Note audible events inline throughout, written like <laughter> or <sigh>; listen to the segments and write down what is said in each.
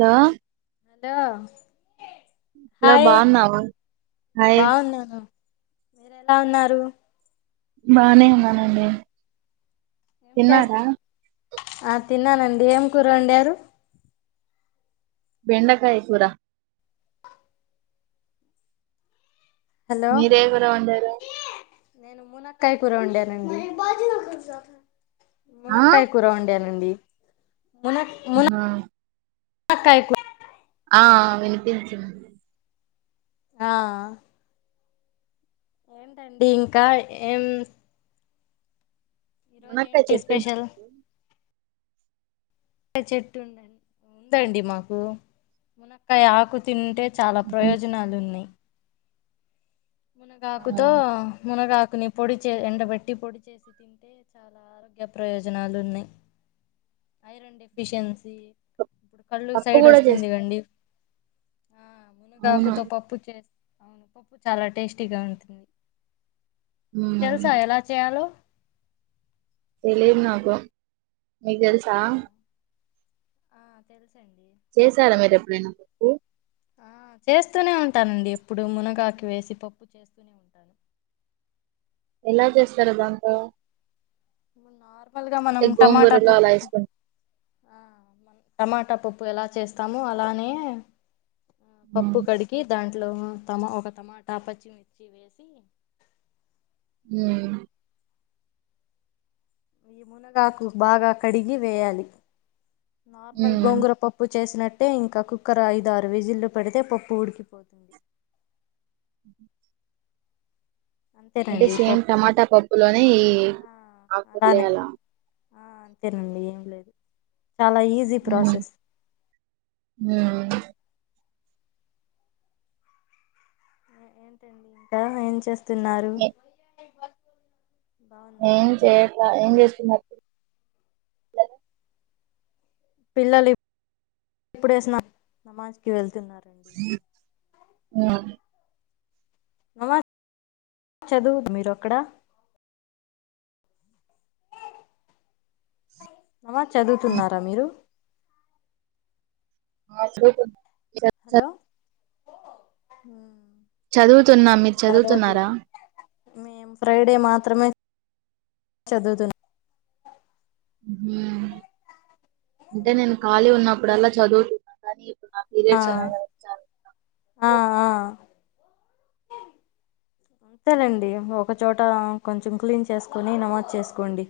లో లో hello hi బాగున్నావు హాయ్ బాగున్నాను మీరు ఎలా ఉన్నారు బానే ఉన్నానండి ఏం చేస్త తిన్నారా ఆ తిన్నానండి ఏం కూర వండారు బెండకాయ కూూర హలో మీరే కూర వండారు నేను మునక్కాయ కూర వండానండి ఆ మునక్కాయ కూర వండా నండి మున ఆ మునక్కాయ కూర ఆ వినిపించింది ఆ ఏంటండి ఇంక ఏం ఈ రోజ మునక్కాయ ఏంటి చెట్టు ఉందా స్పెషల్ క్కాయ చెట్టు ఉందం ఉందండి మాకు మునక్కాయ ఆకు తింటే చాల ఉహు. ప్రయోజనాలు ఉన్నాయి ఆ మునగాకుతో మునగాకుని పొడి చే ఎండబెట్టి పొడి చేసి తింటే చాల ఆరోగ్య ప్రయోజనాలు ఉన్నాయి ఐరన్ డెఫిషియన్సీ ప- ఇప్పుడు కళ్ళు పప్పు సైడ్ కూడా వస్తుంది చేస్తా కండి ఆ అవును మునగాకుతో పప్పు చే అవును పప్పు చాల టేస్టీగా ఉంటుంది మీక్ ఉమ్ తెల్సా ఎలా చేయాలో తెలీదు నాకు మీక్ తెల్సా ఆ తెలుసండి చేసారా మీరు ఎప్పుడైనా పప్పు ఆ చేస్తూనే ఉంటానండి ఎప్పుడు మునగాకు వేసి పప్పు చేస్తూనే ఉంటాను ఎలా చేస్తారు దాంతో నార్మల్ గా మనం అంటే టమాటా గోంగూరలో అలా పప్పు వేసుకుంట ఆ టమాటా పప్పు ఎలా చేస్తామొ అలానే ఆ ఉమ్ పప్పు కడికి దాంట్లో తమా ఒక టమాటా పచ్చిమిర్చి వేసి మ్ ఈ మునగాకు బాగా కడిగి వేయాలి నార్మల్ ఉమ్. గోంగుర పప్ ప్పు చేసినట్టే ఇంకా కుక్కర్ ఐదు ఆరు విజిలు పెడితే పప్పు ఉడికిపోతుంది అంటే అంతేనండి సేమ్ పప్పు రెడీ టమాటా పప్పు లోనే ఈ ఆ అలానే ఆకులేయలా ఆ అంతేనండి ఏం లేదు చాలా ఈజీ మ్ ప్రాసెస్ మ్ ఇంకా ఏం చేస్తున్నారు ఏ బాగున్నారా ఏం చేయట్లే ఏం చేస్తున్నట్టు పిల్లలు ఇప్పుడే నమాజ్కి వెళ్తున్నారండి ఆ నమ జ్ చదువు మీరు అక్కడ నమాజ్ చదువుతున్నారా మీరు మ చ్ హలో చదువుతున్నం మీరు చదువుతున్నారా మేం ఫ్రైడే మాత్రమే చదువుతున్ మ్ అంటే నేను ఖాళీగ ఉన్నప్పుడళ్ళ చదువుతున్నాను కానీ ఇప్పుడు నాకు అ ఆ ఆ టరండి ఒకచోట కొంచెం క్లీన్ చేసుకొని నమాోజ్ చేసుకోండి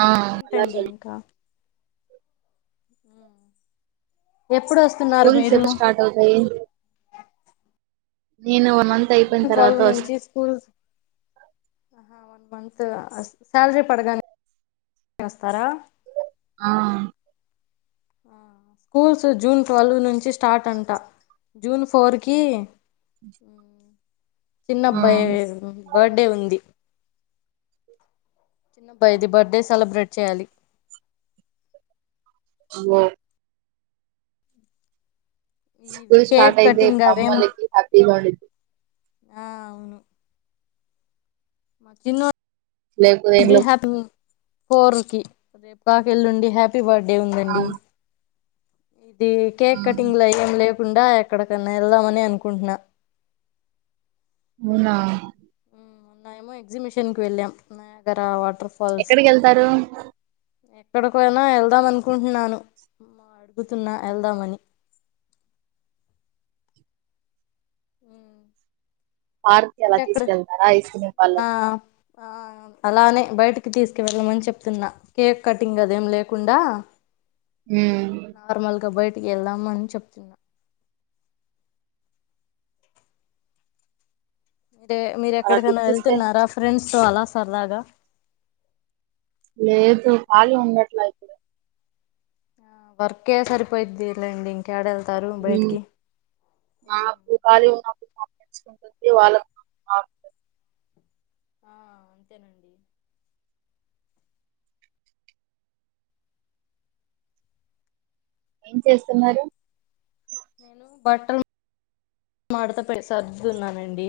ఆ ఏంటండి అలాగే ఇంకా ఎప్పుడు వస్తున్నారు స్కూల్స్ మీరు ఎప్పుడు స్టార్ట్ అవుతయి నేను వన్ మంత్ అయిపోయిన తర్వాత వస్ కూల్ వన్ మంత్ శాలరీ పడగానే వస్తారా ఆ ఆ స్కూల్స్ జూన్ ట్వెల్వ్ నుంచి స్టార్ట్ అంట జూన్ ఫోర్ కీ ఆ చిన్నబ్బాయి బర్డే ఉంది చిన్నబాయిది బర్త్డే సెలబ్రేట్ చేయాలి హాలో ఇవి స్కూల్ కేక్ స్టార్ట్ అయితే కటింగ్ అవేం అమ్మోళ్ళకి హ్యాపీిగా ఉన్ ఆ ఔను మ లేకపోతే చిన్నోడిదీ ఏంలో హ్య ఫోర్ కి రేపు కాకేళ్ళుండి హ్యాప్ హ్యాపీ బర్త్డే ఆ ఉందండి ఇది ఆ కేక్ కటింగ్ లు అయి ఏం లే కాకుండా ఎక్కడికన్నా వెళ్దామని అనుకుంటున్నా అవునా నయము ఎగ్జిమిషన్ కి వెళ్ళం నాయగర వాటర్ ఫాల్స్ ఎక్కడికెళ్తారు ఎక్కడికైనా వెళ్దాం అనుకుంటున్నాను మ అడుగుతున్న వెళ్దామని ఉ <unintelligible> తీసుకెళ్తారా ఐస్ క్రీమ్ ఆ పార్లర్ ఆ అలానే బయటికి తీసుకు వెెళ్ళమని చెప్తున్న కేక్ కటింగ్ అదేం లేకుండ ఉ నార్మల్గా బయటికి వెళ్ళామ అని చెప్తున్నా టే మీరు అలా ఎక్కడికైన తెచ్చిస్తే వెళ్తున్నారా ఫ్రెండ్స్ తో అలా సరదాగ లేదు కాళీ ఉండట్ల ఇప్పుడు వర్క్ ఎ సరిపోయిదిలేండి ఇంకా యాడ ఎళ్తారు ఉమ్, బయటికి <unintelligible> ఆ అంతేనండి ఏం చేస్తున్నారు నేను బట్టల్ మడత పే సర్దుతున్నానండి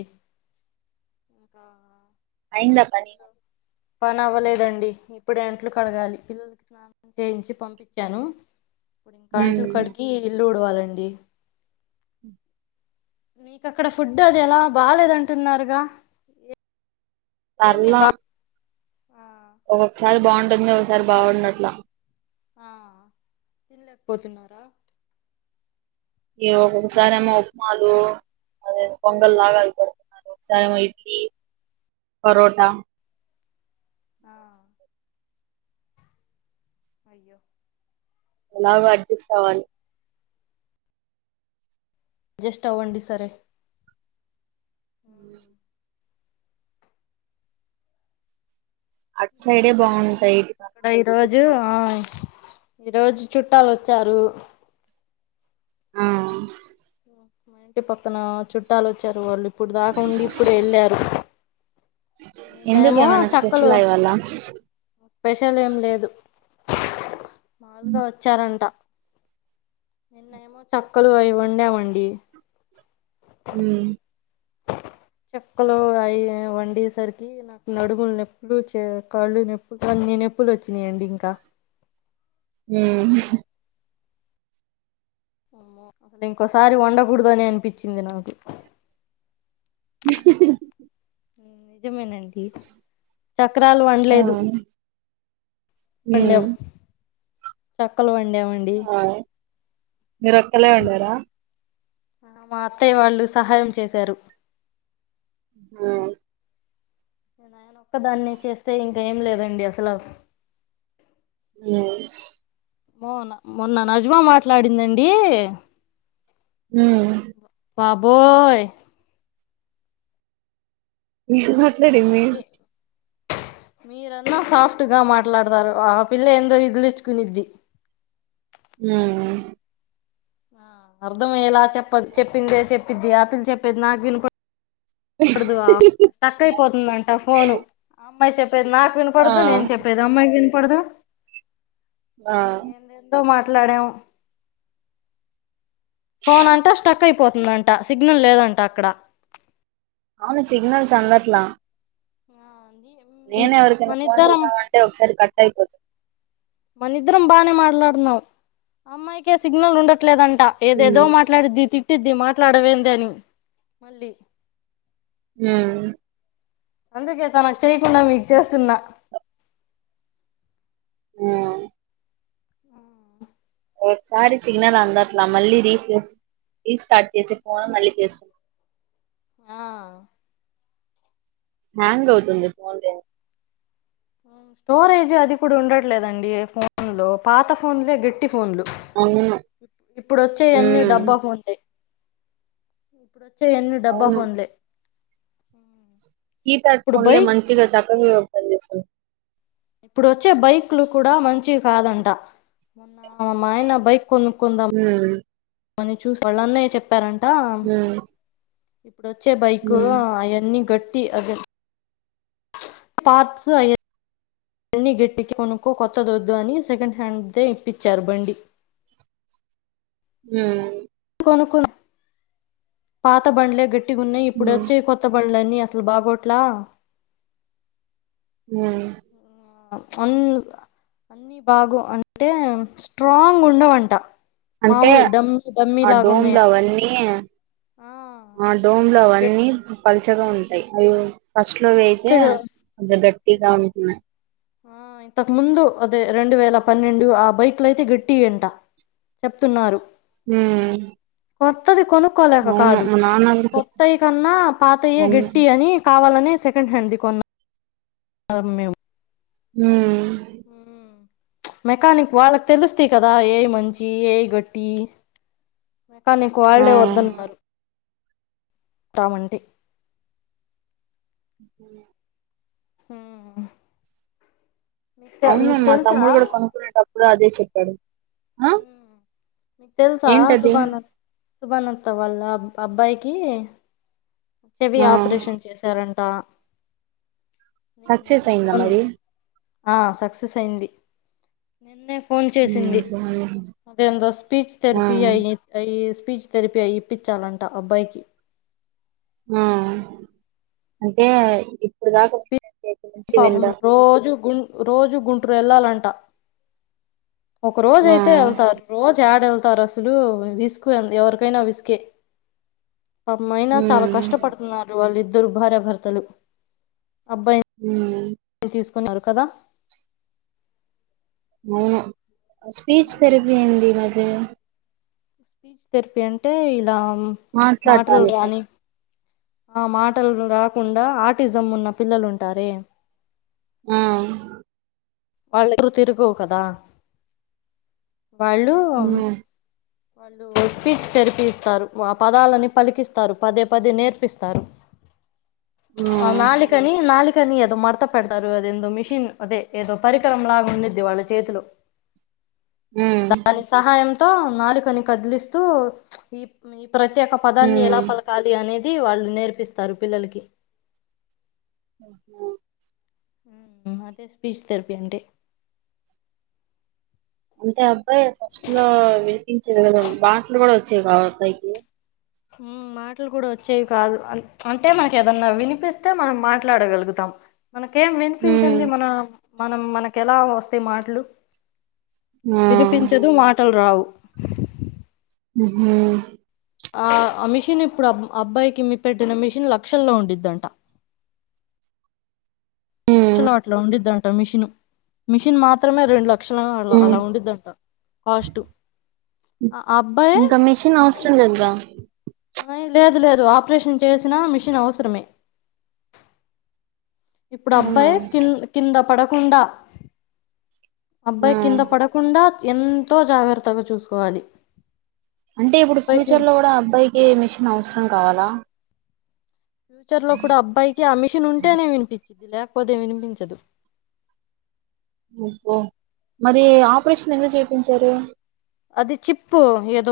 ఆ అయింద పని పని అవ్వలేదండి ఇప్పుడు అంట్లు కడగాలి పిల్లల <unintelligible> చేయించి పంపించాను ఇప్పుడు ఇంక అంట్లు ఉమ్ కడిగి ఇల్లు ఉడవాలండి మీకు అక్కడ ఫుడ్ అది ఎల బాలేదంటున్నారుగా ఏమి పర్ల బా ఆ ఒక్కొక్కసారి బావుంటుంది ఒకసారి బావుం <unintelligible> ఆ తినలేకపోతున్నార ఈ ఒక్కొక్కసారి ఏమో ఉప్మాలు అదె పొంగల్ ఉమ్ లాగ అవి పెడుతున్నారు <unintelligible> ఇడ్లీ పరోట ఆ అయ్యో ఎలాగొ అడ్జస్ట్ అవ్వాలి ఆడ్జెస్ట్ అవండి సరే ఉమ్, అట్ సైడే బావుంటాయి ఇంక <inaudible> ఈ రోజు ఆయి ఈరోజు చుట్టలు వచ్చారు ఆ మా ఇంటి పక్కన చుట్టాలు వచ్చారు వాళ్ళు ఇప్పుడు దాక ఉండి ఇప్పుడే ఎళ్ళారు ఎందుకు ఏమైన చక్కలు స్పెషల్ అ ఇవాల స్పెషల్ ఏం లేదు మామూలుగ వచ్చారంట నిన్నేమో <unintelligible> క్కలు అవి వండామండి ఉ చెక్కలు అయి వండేసరికి నాకు నడుముల్ నొప్పులు చ్చే కాళ్ళు నొప్పులు కొన్ని నొప్పులు వచ్చినాయండి ఇంక హు అమ్మో అసలు ఇంకోసారి వండగుడదు అనే అనిపిచింది నాకు <inaudible> ఉ నిజమేనండి చక్రాలు ఆ వండలేదు వండాం ఉమ్ చక్కలు వండామం ఆయ్ మీ రొక్కలే వండారా ఆహ్ మా అత్తయ్య వాళ్ళు సహాయం చేసారు మ్ ఒక్క దాన్నే చేస్తే ఇంక ఏం లేదండి అసల ఉమ్ మొ మొన్న నజ్మా మాట్లాడిందండి మ్ బాబోయ్ ఏం మాట్లడింది మీరన్నా సాఫ్ట్ గా మాట్లాడతారు ఆ పిల్ల ఎందో విదిలిచ్చుకునిద్ది మ్ ఆ అర్ధం ఎలా చెప్పద్ చెప్పిందే చెప్పిద్ది ఆపిల్ చెప్పిది నాకు వినుపడ వినపడదు స్టక్ అయిపోతుందంట ఫోను అమ్మాయి చెప్పేది నాకు ఆ వినబడదు నేను చెప్పేది ఇదమ్మాయికి వినపడదు ఆ ఏదేందో మాట్లాడాం ఫోన్ అంటా స్టక్ అయిపోతుందంట సిగ్నల్ లేదంట అక్కడ అవును సిగ్నల్స్ అందట్ల నేనే ఎవరికైనా ఫోన్ మనిద్దరం చేద్దామంటే ఒకసారి కట్ అయిపోతుంది మన ఇద్దరం బానే మాట్లాడత్నం అమ్మాయికే సిగ్నల్ ఉండట్లేదంట ఉమ్ ఏదేదో మాట్లాడిద్ది తిట్టిద్ది మాట్లాడవేంది అని మళ్ళీ ఉమ్ అందుకే తనకు చేయకుండా మీక్ చేస్తున్నా మ్ ఒకసారి సిగ్నల్ అందట్లా మళ్ళీ రీఫ్రష్ రీస్టార్ట్ చేసి ఫోన్ మళ్ళీ చేస్తు ఆ హ్యాంగ్ అవుతుంది పోన్ స్టోరేజ్ అది కూడా ఉండట్లేదండి ఫోన్ లో పాత ఫోన్లే గట్టి ఫోన్లు అవును ఇప్పుడోచ్చేయన్నీ ఉమ్ డబ్బఫోన్లే ఇప్పుడు వచ్చేఅన్నీ డబ్బా అవును ఫోన్లే కీప్యాడ్ ఇప్పుడు ఫోన్లే బైక్ మంచిగా చక్కగా పని చేస్తయి ఇప్పుడు వచ్చే బైక్లు కూడా మంచివి కాదంట మొన్న మా ఆయన బైక్ కొనుకొ కొందాం ఉమ్ అని చూసి వాళ్ళ అన్నయ్య చెప్పారంట ఉమ్ ఇప్పుడు వచ్చే బైక్ హ్మ్ అయన్నీ గట్టి అదే పార్ట్స్ అయ్యి న్ని గట్టికి కొనుక్కో కొత్తది వద్దు అని సెకండ్ హ్యాండ్ తే ఇప్పించారు బండి మ్ కొనుకును పాత బండ్లే గట్టిగున్నయి హ్మ్ ఇప్పుడొచ్చేయి కొత్త కొత్త బండ్లన్నీ అసలు బాగోట్లా మ్ అన్ అన్ని బాగో అంటే స్ట్రాంగ్ ఉండవంట అంటే మామూలు డమ్మి డమ్మి ఆ లాగా డోమ్లు ఉన్నాయంట అవన్నీ ఆ ఆ డోమ్ లో అవన్నీ పలుచగా ఉంటాయి అవి ఫస్ట్ లో వే తే గట్టిగా అది గట్టిగా ఉంటున్నయి ఆ ఇంతకు ముందు అదే రెండు వేల పన్నెండు ఆ బైక్లయితే గట్టియి అంట చెప్తున్నారు ఉమ్ కొత్తది కొనుక్కోలేక కాదు నాన్న కూడా చెప్ కొత్తయి కన్నా పాతయే అవును గట్టి అని కావాలని సెకండ్ హ్యాండ్ది కొన్నా మేము ఉహు ఉమ్ మెకానిక్ వాళ్ళకి తెలుస్తయి కదా ఏయ్ మంచియి ఏయ్ గట్టియి మెకానిక్ ఆ వాళ్ళే వద్దన్నారు. తామంటి ఆహా అవును మా తెలుసా తమ్ముడు కూడా కొనుక్కునేటప్పుడు అదే చెప్పాడు ఆ తెలుసా ఏంటది సూబానా సుభానత్త వాళ్ళ అబ్ అబ్బాయికి చెవి ఆ ఆపరేషన్ చేశారని ఆ సక్సెస్ అయిందా మరి ఆ సక్సెస్ అయింది నిన్నే ఫోన్ హ్మ్ చేసింది బాగుంది అదేందో స్పీచ్ ఆ థెరపీ అయి అయి స్పీచ్ థెరపీ అయి ఇప్పించాలంట అబ్బాయికి ఆ అంటే ఇప్పుడు దాకా ఎక్కడి నుంచి పాపం విందాం రోజు గుం రోజు గుంటూరు వెళ్ళాలంట ఒక రోజ ఆ అయితే వెళ్తారు రోజు ఏడ ఎళ్తారు అసలు విసుగు ఎవరికైనా విసుకే అమ్మాయినా చాలా హ్మ్ కష్టపడుతున్నారు వాళ్ళిద్దరు భార్యాభర్తలు అబ్బాయి ఉ తీసుకున్నారు కదా అవును స్పీచ్ థెరపీ ఏంది మద్యేన చ్ తెర్పి అంటే ఇలా మాటలు మాట్లాటానికీ రాని ఆ మాటలు రాకుండా ఆర్టిజం ఉన్న పిల్లలు ఉంటారే ఆ వాళ్ళ తిరగవు కదా వాళ్ళు హ్మ్ స్పీచ్ థెరపీ ఇస్తారు ఆ పదాలని పలికిస్తారు పదే పదే నేర్పిస్తారు ఉమ్ నాలుకని నాలుకని ఏదో మడత పెడతారు అది ఎందో మిషిన్ అదే ఏదో పరికరం లాగా ఉండిది వాళ్ళ చేతిలో హ్మ్ హ్మ్ దాని సహాయంతో నాలుకని కదిలిస్తూ ఈ ఈ ప్రత్యేక పదాన్ని ఎలా హ్మ్. పల కాలీ అనేది వాళ్ళు నేర్పిస్తారు పిల్లలకి అబ్బో అదే స్పీచ్ థెరపీ అంటే అంటే అబ్బాయి ఫస్ట్ లో వినిపించేది కదా పాటలు కూడా వచ్చేవి ఆ అబ్బాయికి ఉ మా మాటలు కూడా వచ్చేవి కాదు అంటే మనకి ఏదన్నా వినిపిస్తే మనం మాట్లాడగలుగుతాం మనకేం హ్మ్ వినిపించిన్ది మన మనం మనకి ఎలా వస్తాయి మాటలు ఆ వినిపించదు మాటలు రావు ఉహు ఆ ఆ మిషన్ ఇప్పుడు అబ్ అబ్బాయికి మీ పెట్టిన మిషన్ లక్షల్లో ఉండిద్దంట హ్మ్ క్షలు అట్లా ఉండిద్దంట మిషన్, మిషిన్ మాత్రమే రెండుల క్షణ అళ్ళ హ్మ్ అలా ఉండిదంట కాస్ట్ ఆ అబ్బాయి ఇంకా <unintelligible> లేదు లేదు ఆపరేషన్ చేసినా మిషిన్ అవసరమే ఇప్పుడు ఆ అవునా అబ్బాయ్ కింద కింద పడకుండా ఆ అబ్బాయి కింద పడ కుండా ఎంతో జాగ్రత్తగా చూసుకోవాలి అంటే ఇప్పుడు అబ్బాయికి ఫ్యూచర్ లో కూడా అబ్బాయికి మిషన్ అవసరం కావాల ఫ్యూచర్ లో కూడా అబ్బాయికి ఆ మిషన్ ఉంటేనే వినిపిచిది లేకపోతే వినిపించదు ఓహో మరి ఆపరేషన్ ఎందుకు చేపించారు అది చిప్పు ఏదో